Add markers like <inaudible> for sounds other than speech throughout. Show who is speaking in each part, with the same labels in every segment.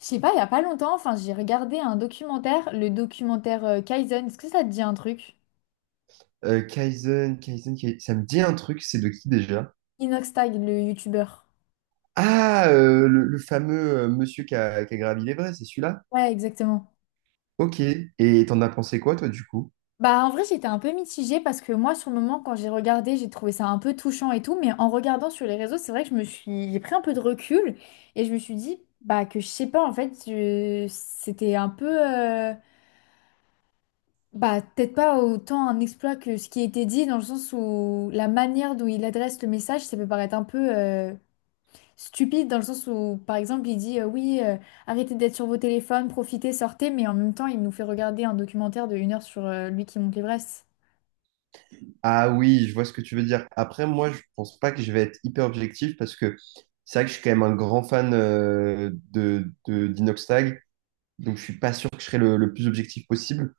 Speaker 1: Je sais pas, il y a pas longtemps, enfin, j'ai regardé un documentaire, le documentaire Kaizen. Est-ce que ça te dit un truc?
Speaker 2: Kaizen, Kaizen, Kai- ça me dit un truc, c'est de qui déjà?
Speaker 1: Inox Tag, le youtubeur.
Speaker 2: Ah, le fameux monsieur qui a gravi l'Everest, c'est celui-là?
Speaker 1: Ouais, exactement.
Speaker 2: Ok. Et t'en as pensé quoi, toi, du coup?
Speaker 1: Bah, en vrai, j'étais un peu mitigée parce que moi, sur le moment, quand j'ai regardé, j'ai trouvé ça un peu touchant et tout. Mais en regardant sur les réseaux, c'est vrai que j'ai pris un peu de recul et je me suis dit, bah, que je sais pas, en fait, c'était un peu, bah, peut-être pas autant un exploit que ce qui était dit dans le sens où la manière dont il adresse le message, ça peut paraître un peu, stupide dans le sens où, par exemple, il dit oui, arrêtez d'être sur vos téléphones, profitez, sortez, mais en même temps, il nous fait regarder un documentaire de une heure sur lui qui monte l'Everest.
Speaker 2: Ah oui, je vois ce que tu veux dire. Après, moi, je pense pas que je vais être hyper objectif parce que c'est vrai que je suis quand même un grand fan d'Inoxtag, donc je suis pas sûr que je serai le plus objectif possible.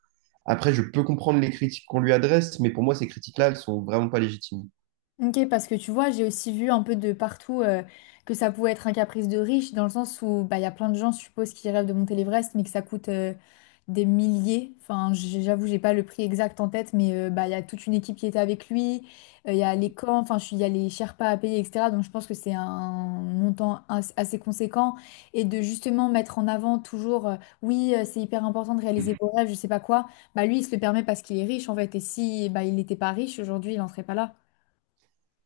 Speaker 2: Après, je peux comprendre les critiques qu'on lui adresse, mais pour moi, ces critiques-là, elles sont vraiment pas légitimes.
Speaker 1: Ok, parce que tu vois, j'ai aussi vu un peu de partout que ça pouvait être un caprice de riche, dans le sens où bah, il y a plein de gens, je suppose, qui rêvent de monter l'Everest, mais que ça coûte des milliers. Enfin, j'avoue, j'ai pas le prix exact en tête, mais bah, il y a toute une équipe qui était avec lui, il y a les camps, enfin, il y a les Sherpas à payer, etc. Donc, je pense que c'est un montant assez conséquent. Et de justement mettre en avant toujours, oui, c'est hyper important de réaliser vos rêves, je sais pas quoi, bah, lui, il se le permet parce qu'il est riche, en fait. Et si bah, il n'était pas riche, aujourd'hui, il n'en serait pas là.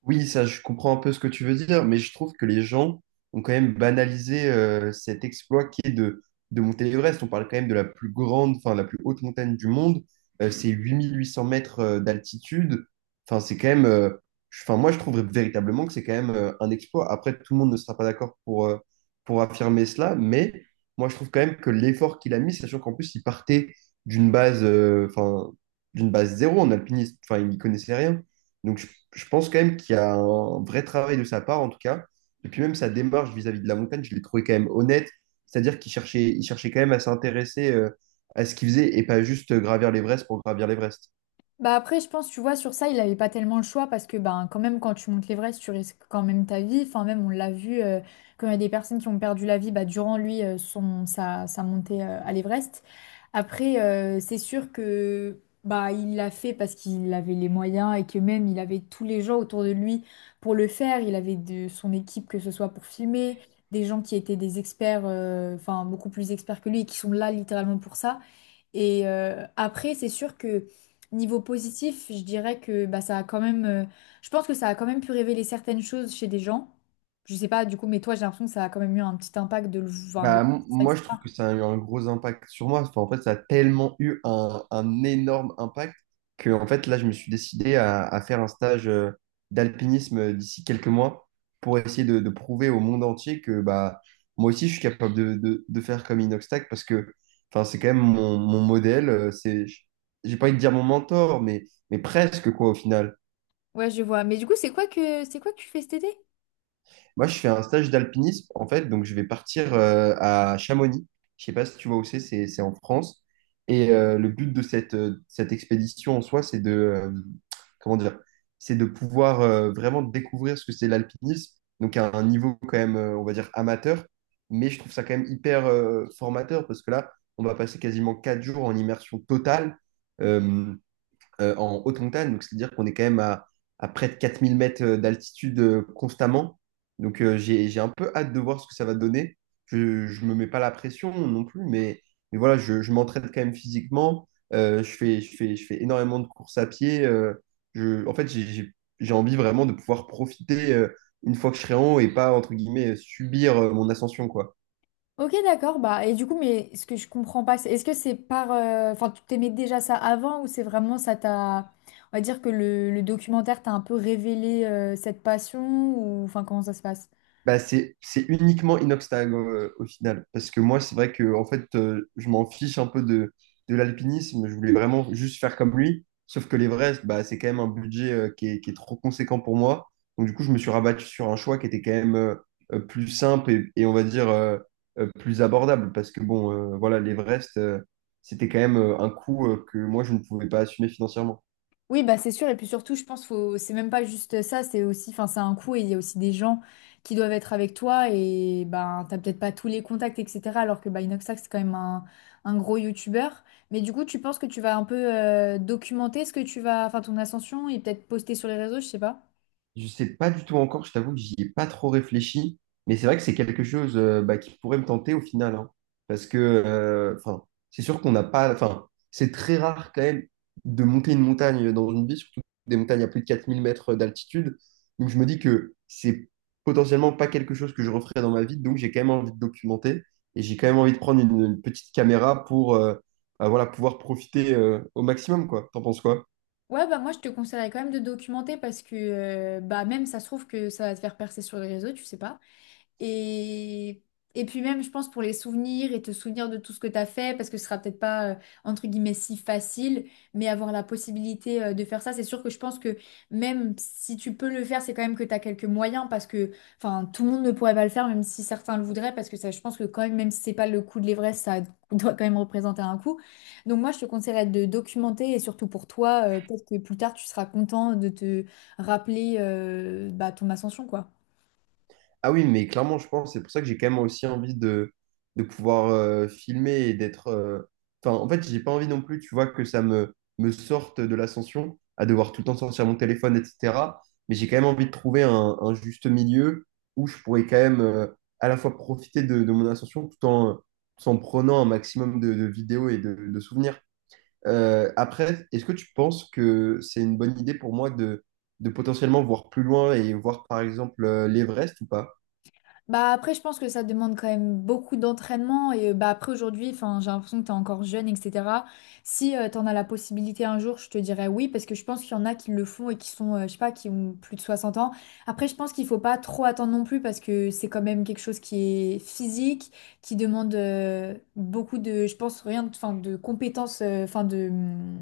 Speaker 2: Oui, ça, je comprends un peu ce que tu veux dire, mais je trouve que les gens ont quand même banalisé cet exploit qui est de monter l'Everest. On parle quand même de la plus grande, enfin, la plus haute montagne du monde. C'est 8 800 mètres d'altitude. Enfin, c'est quand même. Je- Enfin, moi, je trouve véritablement que c'est quand même un exploit. Après, tout le monde ne sera pas d'accord pour affirmer cela, mais moi, je trouve quand même que l'effort qu'il a mis, sachant qu'en plus, il partait d'une base, euh, enfin, d'une base zéro en alpinisme. Enfin, il n'y connaissait rien. Donc, je, je pense quand même qu'il y a un vrai travail de sa part, en tout cas. Et puis même sa démarche vis-à-vis de la montagne, je l'ai trouvé quand même honnête. C'est-à-dire qu'il cherchait quand même à s'intéresser à ce qu'il faisait et pas juste gravir l'Everest pour gravir l'Everest.
Speaker 1: Bah après, je pense, tu vois, sur ça, il n'avait pas tellement le choix parce que ben, quand même, quand tu montes l'Everest, tu risques quand même ta vie. Enfin, même, on l'a vu, quand il y a des personnes qui ont perdu la vie bah, durant lui, sa montée à l'Everest. Après, c'est sûr que bah, il l'a fait parce qu'il avait les moyens et que même, il avait tous les gens autour de lui pour le faire. Il avait de son équipe, que ce soit pour filmer, des gens qui étaient des experts, enfin, beaucoup plus experts que lui et qui sont là littéralement pour ça. Et après, c'est sûr que... Niveau positif, je dirais que bah, ça a quand même, je pense que ça a quand même pu révéler certaines choses chez des gens. Je sais pas, du coup, mais toi, j'ai l'impression que ça a quand même eu un petit impact de le enfin, de
Speaker 2: Bah,
Speaker 1: ça,
Speaker 2: moi, je trouve
Speaker 1: etc.
Speaker 2: que ça a eu un gros impact sur moi. Enfin, en fait, ça a tellement eu un énorme impact que, en fait, là, je me suis décidé à faire un stage d'alpinisme d'ici quelques mois pour essayer de prouver au monde entier que bah, moi aussi, je suis capable de faire comme Inoxtag parce que enfin, c'est quand même mon modèle. J'ai pas envie de dire mon mentor, mais presque, quoi, au final.
Speaker 1: Ouais, je vois. Mais du coup, c'est quoi que tu fais cet été?
Speaker 2: Moi, je fais un stage d'alpinisme, en fait, donc je vais partir à Chamonix. Je sais pas si tu vois où c'est, c'est en France. Et le but de cette expédition en soi, c'est de, comment dire, c'est de pouvoir vraiment découvrir ce que c'est l'alpinisme, donc à un niveau quand même, on va dire, amateur. Mais je trouve ça quand même hyper formateur parce que là, on va passer quasiment 4 jours en immersion totale. Euh, En haute montagne. Donc, c'est-à-dire qu'on est quand même à près de 4 000 mètres d'altitude constamment. Donc, j'ai un peu hâte de voir ce que ça va donner. Je ne me mets pas la pression non plus, mais voilà, je m'entraîne quand même physiquement. Je fais énormément de courses à pied. Je, en fait, j'ai- J'ai envie vraiment de pouvoir profiter une fois que je serai en haut et pas, entre guillemets, subir mon ascension, quoi.
Speaker 1: Ok, d'accord. Bah, et du coup, mais ce que je comprends pas, est-ce que c'est par, enfin, tu t'aimais déjà ça avant ou c'est vraiment ça t'a. On va dire que le documentaire t'a un peu révélé cette passion ou. Enfin, comment ça se passe?
Speaker 2: Bah, c'est uniquement Inoxtag au final. Parce que moi, c'est vrai que en fait, je m'en fiche un peu de l'alpinisme. Je voulais vraiment juste faire comme lui. Sauf que l'Everest, bah, c'est quand même un budget qui est trop conséquent pour moi. Donc, du coup, je me suis rabattu sur un choix qui était quand même plus simple et on va dire plus abordable. Parce que bon, voilà, l'Everest, c'était quand même un coût que moi, je ne pouvais pas assumer financièrement.
Speaker 1: Oui, bah c'est sûr. Et puis surtout, je pense faut c'est même pas juste ça, c'est aussi, enfin, c'est un coût et il y a aussi des gens qui doivent être avec toi et ben t'as peut-être pas tous les contacts, etc. Alors que bah, Inoxac, c'est quand même un gros youtubeur. Mais du coup, tu penses que tu vas un peu documenter ce que tu vas, enfin ton ascension et peut-être poster sur les réseaux, je sais pas.
Speaker 2: Je sais pas du tout encore, je t'avoue que j'y ai pas trop réfléchi, mais c'est vrai que c'est quelque chose bah, qui pourrait me tenter au final, hein. Parce que enfin, c'est sûr qu'on n'a pas, enfin, c'est très rare quand même de monter une montagne dans une vie, surtout des montagnes à plus de 4 000 mètres d'altitude. Donc je me dis que c'est potentiellement pas quelque chose que je referai dans ma vie, donc j'ai quand même envie de documenter et j'ai quand même envie de prendre une petite caméra pour bah, voilà, pouvoir profiter au maximum, quoi. T'en penses quoi?
Speaker 1: Ouais, bah moi je te conseillerais quand même de documenter parce que bah même ça se trouve que ça va te faire percer sur les réseaux, tu sais pas. Et, et puis même, je pense, pour les souvenirs et te souvenir de tout ce que tu as fait, parce que ce sera peut-être pas, entre guillemets, si facile, mais avoir la possibilité, de faire ça, c'est sûr que je pense que même si tu peux le faire, c'est quand même que tu as quelques moyens, parce que, enfin, tout le monde ne pourrait pas le faire, même si certains le voudraient, parce que ça, je pense que quand même, même si c'est pas le coût de l'Everest, ça <laughs> doit quand même représenter un coût. Donc moi, je te conseillerais de documenter, et surtout pour toi, peut-être que plus tard, tu seras content de te rappeler, bah, ton ascension, quoi.
Speaker 2: Ah oui, mais clairement, je pense, c'est pour ça que j'ai quand même aussi envie de pouvoir filmer et enfin, en fait, j'ai pas envie non plus, tu vois, que ça me sorte de l'ascension, à devoir tout le temps sortir mon téléphone, etc. Mais j'ai quand même envie de trouver un juste milieu où je pourrais quand même à la fois profiter de mon ascension tout en, tout en prenant un maximum de vidéos et de souvenirs. Après, est-ce que tu penses que c'est une bonne idée pour moi de potentiellement voir plus loin et voir, par exemple, l'Everest ou pas?
Speaker 1: Bah après, je pense que ça demande quand même beaucoup d'entraînement et bah après aujourd'hui, enfin, j'ai l'impression que t'es encore jeune, etc. Si tu t'en as la possibilité un jour, je te dirais oui parce que je pense qu'il y en a qui le font et qui sont, je sais pas, qui ont plus de 60 ans. Après, je pense qu'il faut pas trop attendre non plus parce que c'est quand même quelque chose qui est physique, qui demande beaucoup de, je pense rien, enfin, de compétences, enfin de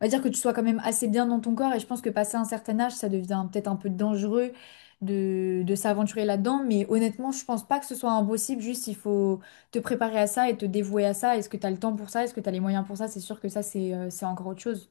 Speaker 1: on va dire que tu sois quand même assez bien dans ton corps et je pense que passé un certain âge, ça devient peut-être un peu dangereux de s'aventurer là-dedans. Mais honnêtement, je pense pas que ce soit impossible, juste il faut te préparer à ça et te dévouer à ça. Est-ce que tu as le temps pour ça? Est-ce que tu as les moyens pour ça? C'est sûr que ça, c'est encore autre chose.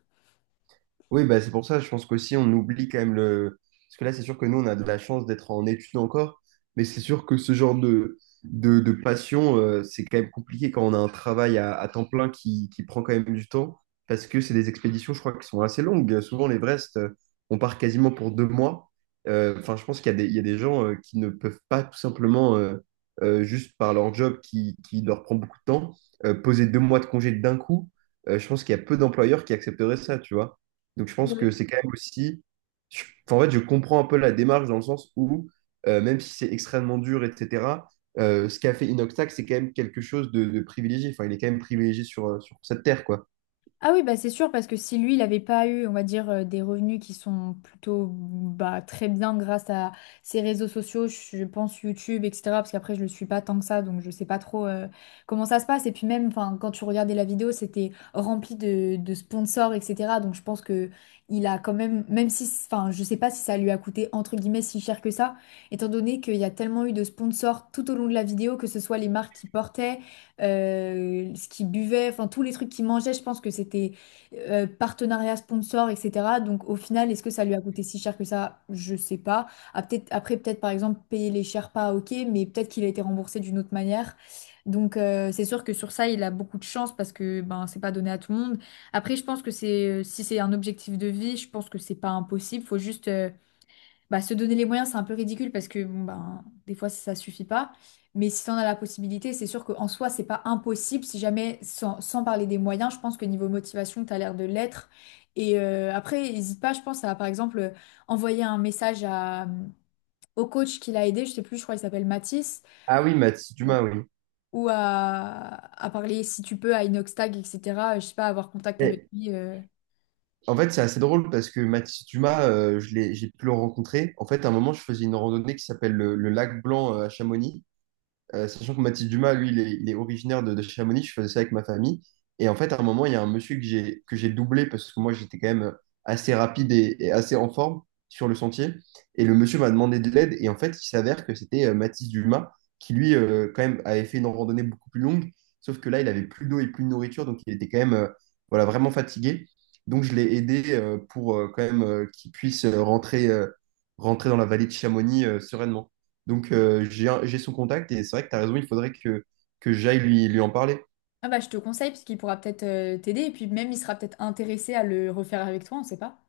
Speaker 2: Oui, bah, c'est pour ça, je pense qu'aussi on oublie quand même le... Parce que là, c'est sûr que nous, on a de la chance d'être en études encore, mais c'est sûr que ce genre de passion, c'est quand même compliqué quand on a un travail à temps plein qui prend quand même du temps, parce que c'est des expéditions, je crois, qui sont assez longues. Souvent, l'Everest, on part quasiment pour 2 mois. Enfin, je pense qu'il y a il y a des gens qui ne peuvent pas tout simplement, juste par leur job qui leur prend beaucoup de temps, poser 2 mois de congé d'un coup. Je pense qu'il y a peu d'employeurs qui accepteraient ça, tu vois. Donc je pense que c'est quand même aussi... enfin, en fait, je comprends un peu la démarche dans le sens où, même si c'est extrêmement dur, etc., ce qu'a fait Inoxtag, c'est quand même quelque chose de privilégié. Enfin, il est quand même privilégié sur, sur cette terre, quoi.
Speaker 1: Ah oui, bah c'est sûr, parce que si lui, il n'avait pas eu, on va dire, des revenus qui sont plutôt bah, très bien grâce à ses réseaux sociaux, je pense YouTube, etc. Parce qu'après, je le suis pas tant que ça, donc je sais pas trop comment ça se passe. Et puis même, enfin, quand tu regardais la vidéo, c'était rempli de sponsors, etc. Donc je pense que il a quand même, même si, enfin, je sais pas si ça lui a coûté, entre guillemets, si cher que ça, étant donné qu'il y a tellement eu de sponsors tout au long de la vidéo, que ce soit les marques qui portaient ce qu'ils buvaient, enfin tous les trucs qu'ils mangeaient, je pense que c'était partenariat sponsor, etc. Donc au final, est-ce que ça lui a coûté si cher que ça? Je sais pas. Ah, peut-être, après, peut-être par exemple payer les Sherpas, ok, mais peut-être qu'il a été remboursé d'une autre manière. Donc c'est sûr que sur ça, il a beaucoup de chance parce que ben c'est pas donné à tout le monde. Après, je pense que c'est si c'est un objectif de vie, je pense que c'est pas impossible. Faut juste bah, se donner les moyens, c'est un peu ridicule parce que bon, ben, des fois, ça suffit pas. Mais si tu en as la possibilité, c'est sûr qu'en soi, c'est pas impossible. Si jamais, sans parler des moyens, je pense que niveau motivation, tu as l'air de l'être. Et après, n'hésite pas, je pense, à par exemple envoyer un message à, au coach qui l'a aidé. Je sais plus, je crois qu'il s'appelle Mathis
Speaker 2: Ah oui, Mathis Dumas, oui.
Speaker 1: ou à parler si tu peux à Inoxtag Tag, etc. Je sais pas, avoir contact avec
Speaker 2: Et
Speaker 1: lui.
Speaker 2: en fait, c'est assez drôle parce que Mathis Dumas, j'ai pu le rencontrer. En fait, à un moment, je faisais une randonnée qui s'appelle le lac Blanc à Chamonix. Sachant que Mathis Dumas, lui, il est originaire de Chamonix, je faisais ça avec ma famille. Et en fait, à un moment, il y a un monsieur que j'ai doublé parce que moi, j'étais quand même assez rapide et assez en forme sur le sentier. Et le monsieur m'a demandé de l'aide. Et en fait, il s'avère que c'était Mathis Dumas qui, lui, quand même, avait fait une randonnée beaucoup plus longue. Sauf que là, il avait plus d'eau et plus de nourriture. Donc, il était quand même voilà, vraiment fatigué. Donc, je l'ai aidé pour quand même qu'il puisse rentrer dans la vallée de Chamonix sereinement. Donc, j'ai son contact et c'est vrai que tu as raison, il faudrait que j'aille lui en parler.
Speaker 1: Ah bah je te conseille parce qu'il pourra peut-être t'aider et puis même il sera peut-être intéressé à le refaire avec toi, on sait pas.